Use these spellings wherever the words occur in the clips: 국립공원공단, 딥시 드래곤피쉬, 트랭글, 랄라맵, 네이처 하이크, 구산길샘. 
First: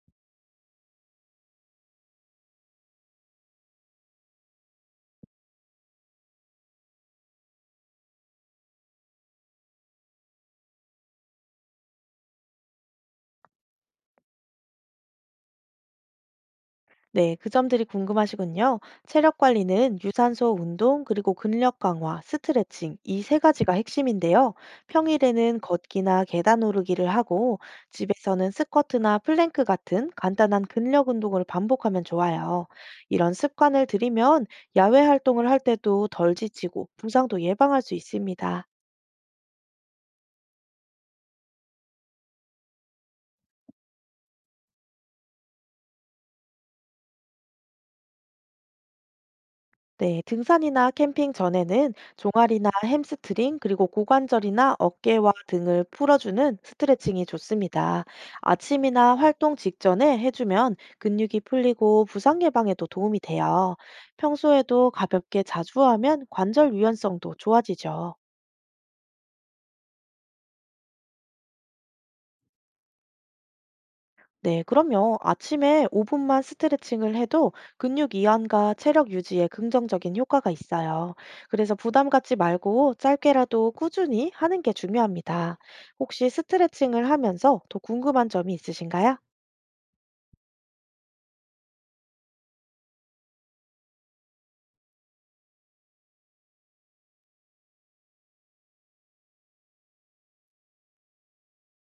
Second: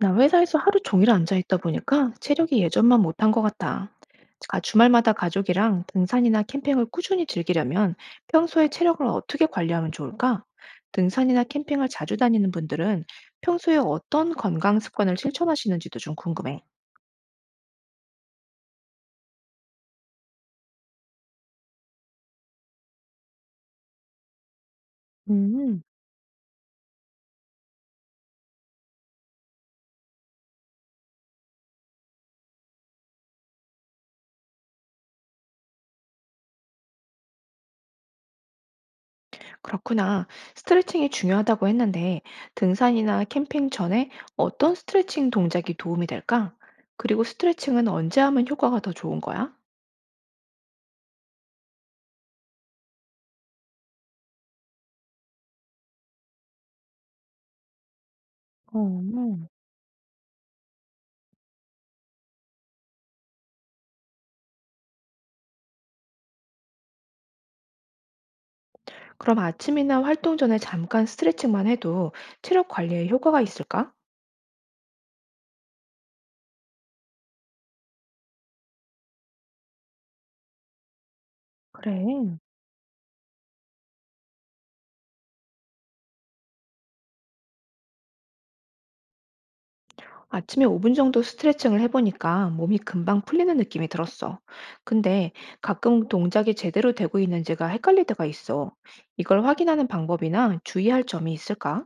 나 회사에서 하루 종일 앉아 있다 보니까 체력이 예전만 못한 것 같다. 주말마다 가족이랑 등산이나 캠핑을 꾸준히 즐기려면 평소에 체력을 어떻게 관리하면 좋을까? 등산이나 캠핑을 자주 다니는 분들은 평소에 어떤 건강 습관을 실천하시는지도 좀 궁금해. 네, 그 점들이 궁금하시군요. 체력 관리는 유산소 운동, 그리고 근력 강화, 스트레칭, 이 세 가지가 핵심인데요. 평일에는 음, 걷기나 계단 오르기를 하고, 집에서는 스쿼트나 플랭크 같은 간단한 근력 운동을 반복하면 좋아요. 이런 습관을 들이면 야외 활동을 할 때도 덜 지치고, 부상도 예방할 수 있습니다. 그렇구나. 스트레칭이 중요하다고 했는데 등산이나 캠핑 전에 어떤 스트레칭 동작이 도움이 될까? 그리고 스트레칭은 언제 하면 효과가 더 좋은 거야? 네, 등산이나 캠핑 전에는 종아리나 햄스트링, 그리고 고관절이나 어깨와 등을 풀어주는 스트레칭이 좋습니다. 아침이나 어. 활동 직전에 해주면 근육이 풀리고 부상 예방에도 도움이 돼요. 평소에도 가볍게 자주 하면 관절 유연성도 좋아지죠. 그럼 아침이나 활동 전에 잠깐 스트레칭만 해도 체력 관리에 효과가 있을까? 네, 그럼요. 아침에 5분만 스트레칭을 해도 근육 이완과 체력 유지에 긍정적인 효과가 있어요. 그래서 부담 갖지 그래. 말고 짧게라도 꾸준히 하는 게 중요합니다. 혹시 스트레칭을 하면서 더 궁금한 점이 있으신가요? 아침에 5분 정도 스트레칭을 해보니까 몸이 금방 풀리는 느낌이 들었어. 근데 가끔 동작이 제대로 되고 있는지가 헷갈릴 때가 있어. 이걸 확인하는 방법이나 주의할 점이 있을까?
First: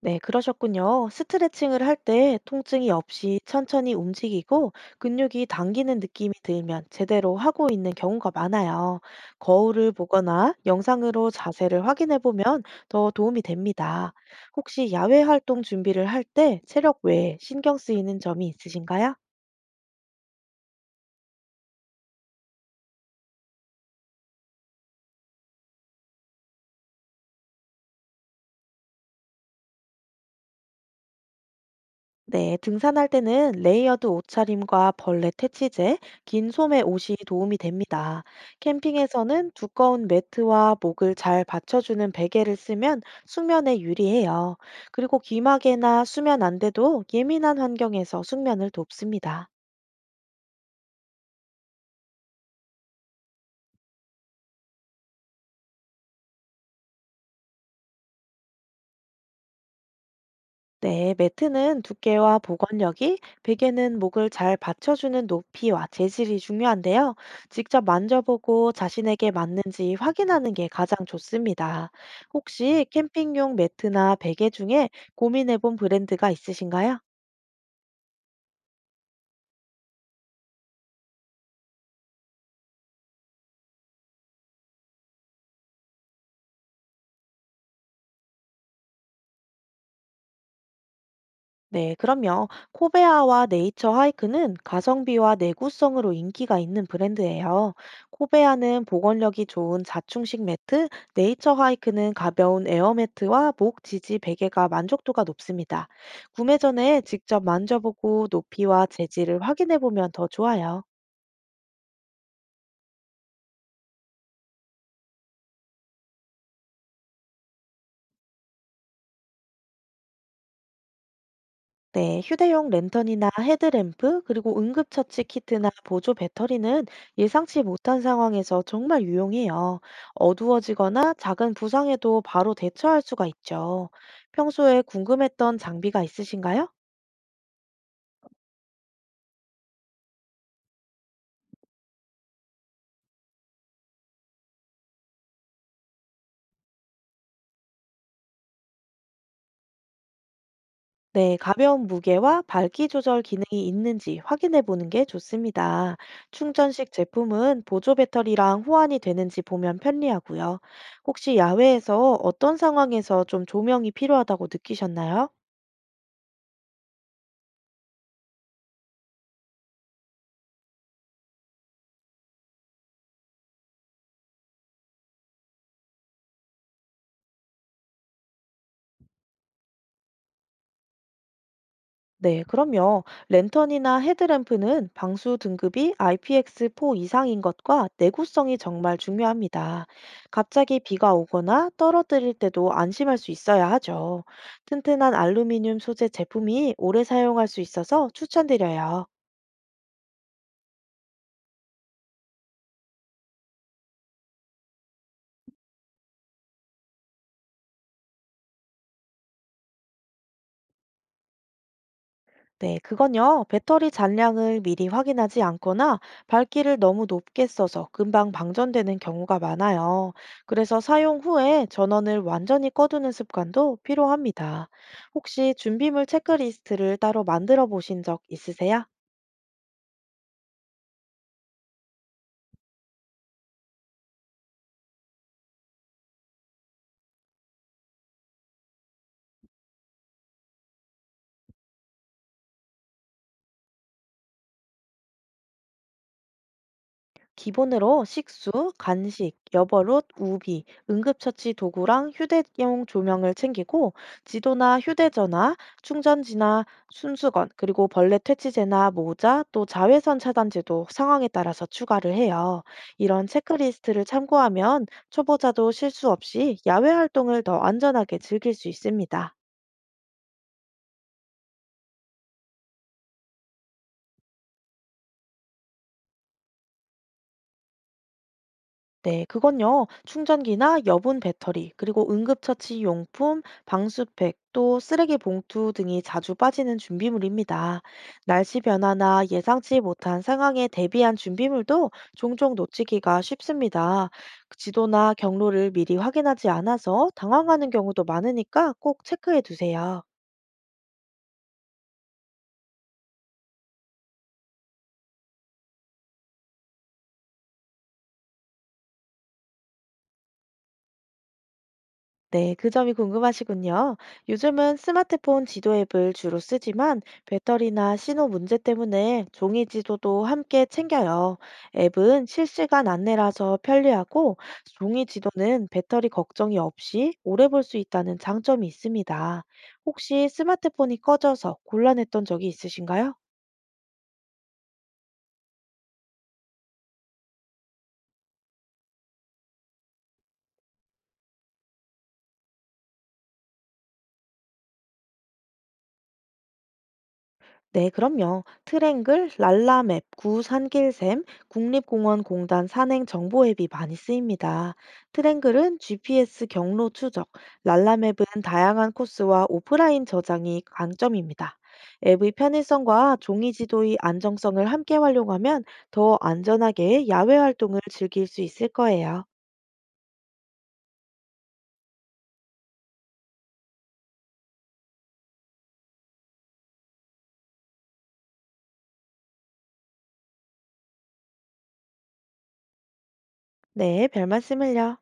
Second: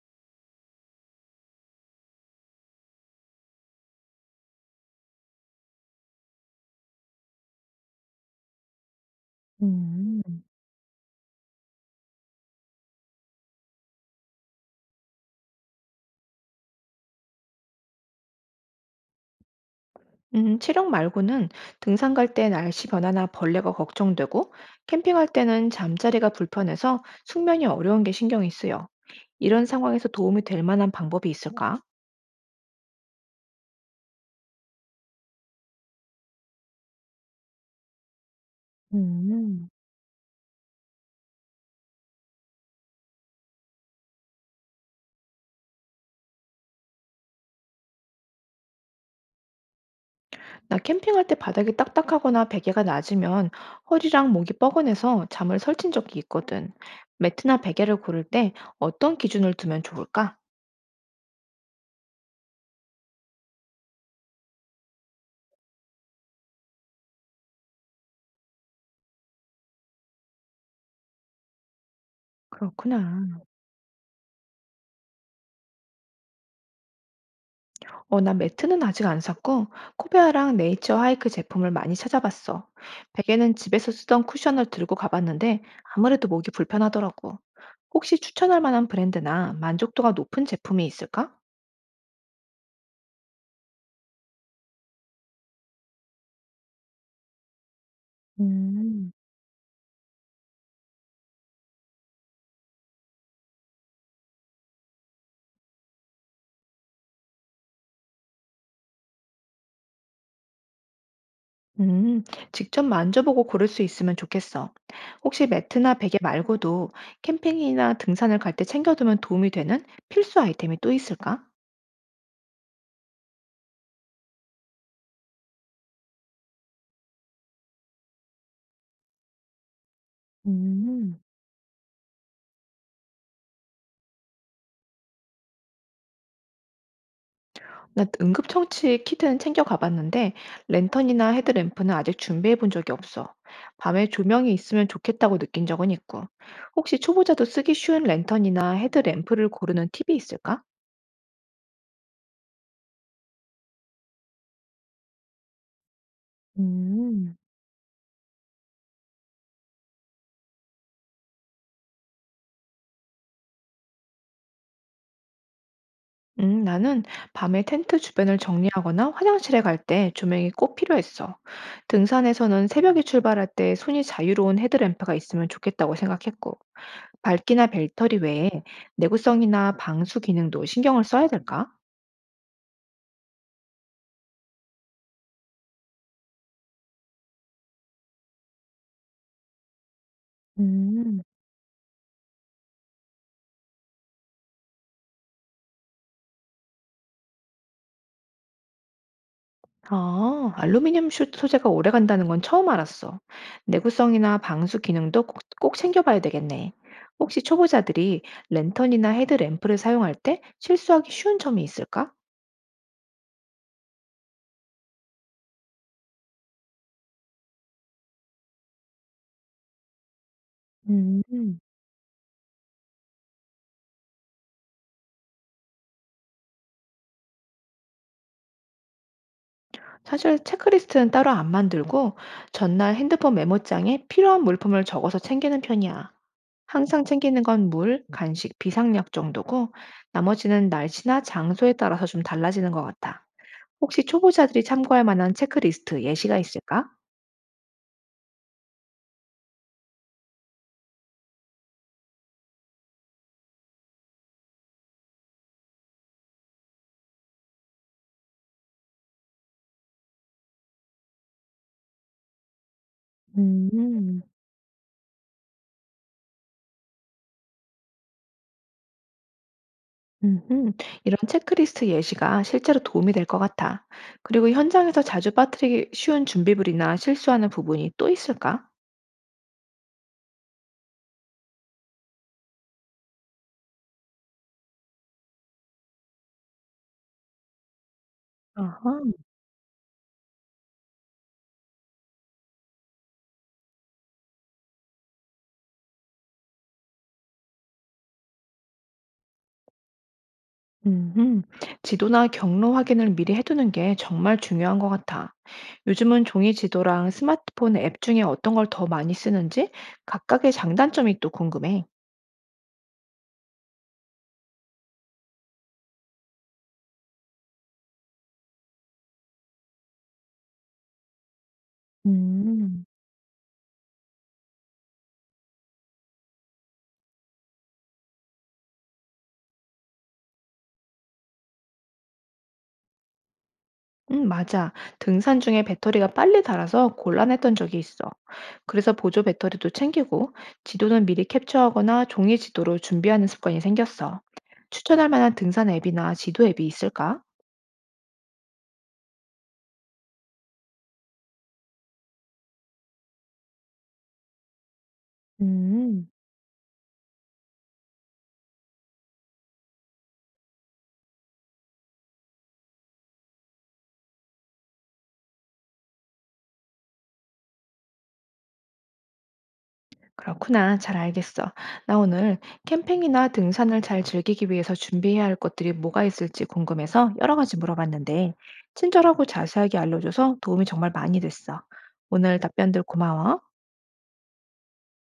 네, 그러셨군요. 스트레칭을 할 때 통증이 없이 천천히 움직이고 근육이 당기는 느낌이 들면 제대로 하고 있는 경우가 많아요. 거울을 음, 보거나 영상으로 자세를 확인해 보면 더 도움이 됩니다. 혹시 야외 활동 준비를 할 때 체력 외에 신경 쓰이는 점이 있으신가요? 체력 말고는 등산 갈 때 날씨 변화나 벌레가 걱정되고, 캠핑할 때는 잠자리가 불편해서 숙면이 어려운 게 신경이 쓰여. 이런 상황에서 도움이 될 만한 방법이 있을까? 네, 등산할 때는 레이어드 옷차림과 벌레 퇴치제, 긴 소매 옷이 도움이 됩니다. 캠핑에서는 음. 두꺼운 매트와 목을 잘 받쳐주는 베개를 쓰면 숙면에 유리해요. 그리고 귀마개나 수면 안대도 예민한 환경에서 숙면을 돕습니다. 나 캠핑할 때 바닥이 딱딱하거나 베개가 낮으면 허리랑 목이 뻐근해서 잠을 설친 적이 있거든. 매트나 베개를 고를 때 어떤 기준을 두면 좋을까? 네, 매트는 두께와 보관력이, 베개는 목을 잘 받쳐주는 높이와 재질이 중요한데요. 직접 만져보고 자신에게 맞는지 확인하는 게 가장 좋습니다. 혹시 그렇구나. 캠핑용 매트나 베개 중에 고민해본 브랜드가 있으신가요? 어, 나 매트는 아직 안 샀고, 코베아랑 네이처 하이크 제품을 많이 찾아봤어. 베개는 집에서 쓰던 쿠션을 들고 가봤는데 아무래도 목이 불편하더라고. 혹시 추천할 만한 브랜드나 만족도가 높은 제품이 있을까? 네, 그럼요. 코베아와 네이처 하이크는 가성비와 내구성으로 인기가 있는 브랜드예요. 코베아는 음. 보건력이 좋은 자충식 매트, 네이처 하이크는 가벼운 에어매트와 목 지지 베개가 만족도가 높습니다. 구매 전에 직접 만져보고 높이와 재질을 확인해 보면 더 좋아요. 음, 직접 만져보고 고를 수 있으면 좋겠어. 혹시 매트나 베개 말고도 캠핑이나 등산을 갈 때 챙겨두면 도움이 되는 필수 아이템이 또 있을까? 네, 휴대용 랜턴이나 헤드램프, 그리고 응급처치 키트나 보조 배터리는 예상치 못한 상황에서 정말 유용해요. 어두워지거나 음, 작은 부상에도 바로 대처할 수가 있죠. 평소에 궁금했던 장비가 있으신가요? 나 응급처치 키트는 챙겨가봤는데 랜턴이나 헤드램프는 아직 준비해본 적이 없어. 밤에 조명이 있으면 좋겠다고 느낀 적은 있고. 혹시 초보자도 쓰기 쉬운 랜턴이나 헤드램프를 고르는 팁이 있을까? 네, 가벼운 무게와 밝기 조절 기능이 있는지 확인해 보는 게 좋습니다. 충전식 음. 제품은 보조 배터리랑 호환이 되는지 보면 편리하고요. 혹시 야외에서 어떤 상황에서 좀 조명이 필요하다고 느끼셨나요? 나는 밤에 텐트 주변을 정리하거나 화장실에 갈 때 조명이 꼭 필요했어. 등산에서는 새벽에 출발할 때 손이 자유로운 헤드램프가 있으면 좋겠다고 생각했고, 밝기나 벨터리 외에 내구성이나 방수 기능도 신경을 써야 될까? 네, 그럼요. 랜턴이나 헤드램프는 방수 등급이 IPX4 이상인 것과 내구성이 정말 중요합니다. 갑자기 비가 음, 오거나 떨어뜨릴 때도 안심할 수 있어야 하죠. 튼튼한 알루미늄 소재 제품이 오래 사용할 수 있어서 추천드려요. 아, 알루미늄 소재가 오래 간다는 건 처음 알았어. 내구성이나 방수 기능도 꼭 챙겨봐야 되겠네. 혹시 초보자들이 랜턴이나 헤드램프를 사용할 때 실수하기 쉬운 점이 있을까? 네, 그건요. 배터리 잔량을 미리 확인하지 않거나 밝기를 너무 높게 써서 금방 방전되는 경우가 많아요. 그래서 사용 음. 후에 전원을 완전히 꺼두는 습관도 필요합니다. 혹시 준비물 체크리스트를 따로 만들어 보신 적 있으세요? 사실 체크리스트는 따로 안 만들고 전날 핸드폰 메모장에 필요한 물품을 적어서 챙기는 편이야. 항상 챙기는 건 물, 간식, 비상약 정도고 나머지는 날씨나 장소에 따라서 좀 달라지는 것 같아. 혹시 초보자들이 참고할 만한 체크리스트 예시가 있을까? 기본으로 식수, 간식, 여벌옷, 우비, 응급처치 도구랑 휴대용 조명을 챙기고 지도나 휴대전화, 충전지나 순수건, 그리고 벌레 퇴치제나 모자, 또 자외선 차단제도 상황에 따라서 추가를 해요. 이런 체크리스트를 음, 참고하면 초보자도 실수 없이 야외 활동을 더 안전하게 즐길 수 있습니다. 음, 이런 체크리스트 예시가 실제로 도움이 될 것 같아. 그리고 현장에서 자주 빠뜨리기 쉬운 준비물이나 실수하는 부분이 또 있을까? 네, 그건요. 충전기나 여분 배터리, 그리고 응급처치 용품, 방수팩, 또 쓰레기 봉투 등이 자주 빠지는 준비물입니다. 날씨 아하. 변화나 예상치 못한 상황에 대비한 준비물도 종종 놓치기가 쉽습니다. 지도나 경로를 미리 확인하지 않아서 당황하는 경우도 많으니까 꼭 체크해 두세요. 음, 지도나 경로 확인을 미리 해두는 게 정말 중요한 것 같아. 요즘은 종이 지도랑 스마트폰 앱 중에 어떤 걸 더 많이 쓰는지 각각의 장단점이 또 궁금해. 네, 그 점이 궁금하시군요. 요즘은 스마트폰 지도 앱을 주로 쓰지만 배터리나 신호 문제 때문에 종이 지도도 함께 챙겨요. 앱은 음, 실시간 안내라서 편리하고 종이 지도는 배터리 걱정이 없이 오래 볼 수 있다는 장점이 있습니다. 혹시 스마트폰이 꺼져서 곤란했던 적이 있으신가요? 맞아. 등산 중에 배터리가 빨리 닳아서 곤란했던 적이 있어. 그래서 보조 배터리도 챙기고 지도는 미리 캡처하거나 종이 지도로 준비하는 습관이 생겼어. 추천할 만한 등산 앱이나 지도 앱이 있을까? 네, 그럼요. 트랭글, 랄라맵, 구산길샘, 국립공원공단 산행 정보 앱이 많이 쓰입니다. 트랭글은 음. GPS 경로 추적, 랄라맵은 다양한 코스와 오프라인 저장이 강점입니다. 앱의 편의성과 종이 지도의 안정성을 함께 활용하면 더 안전하게 야외 활동을 즐길 수 있을 거예요. 그렇구나. 잘 알겠어. 나 오늘 캠핑이나 등산을 잘 즐기기 위해서 준비해야 할 것들이 뭐가 있을지 궁금해서 여러 가지 물어봤는데, 친절하고 자세하게 알려줘서 도움이 정말 많이 됐어. 오늘 답변들 고마워. 네, 별 말씀을요.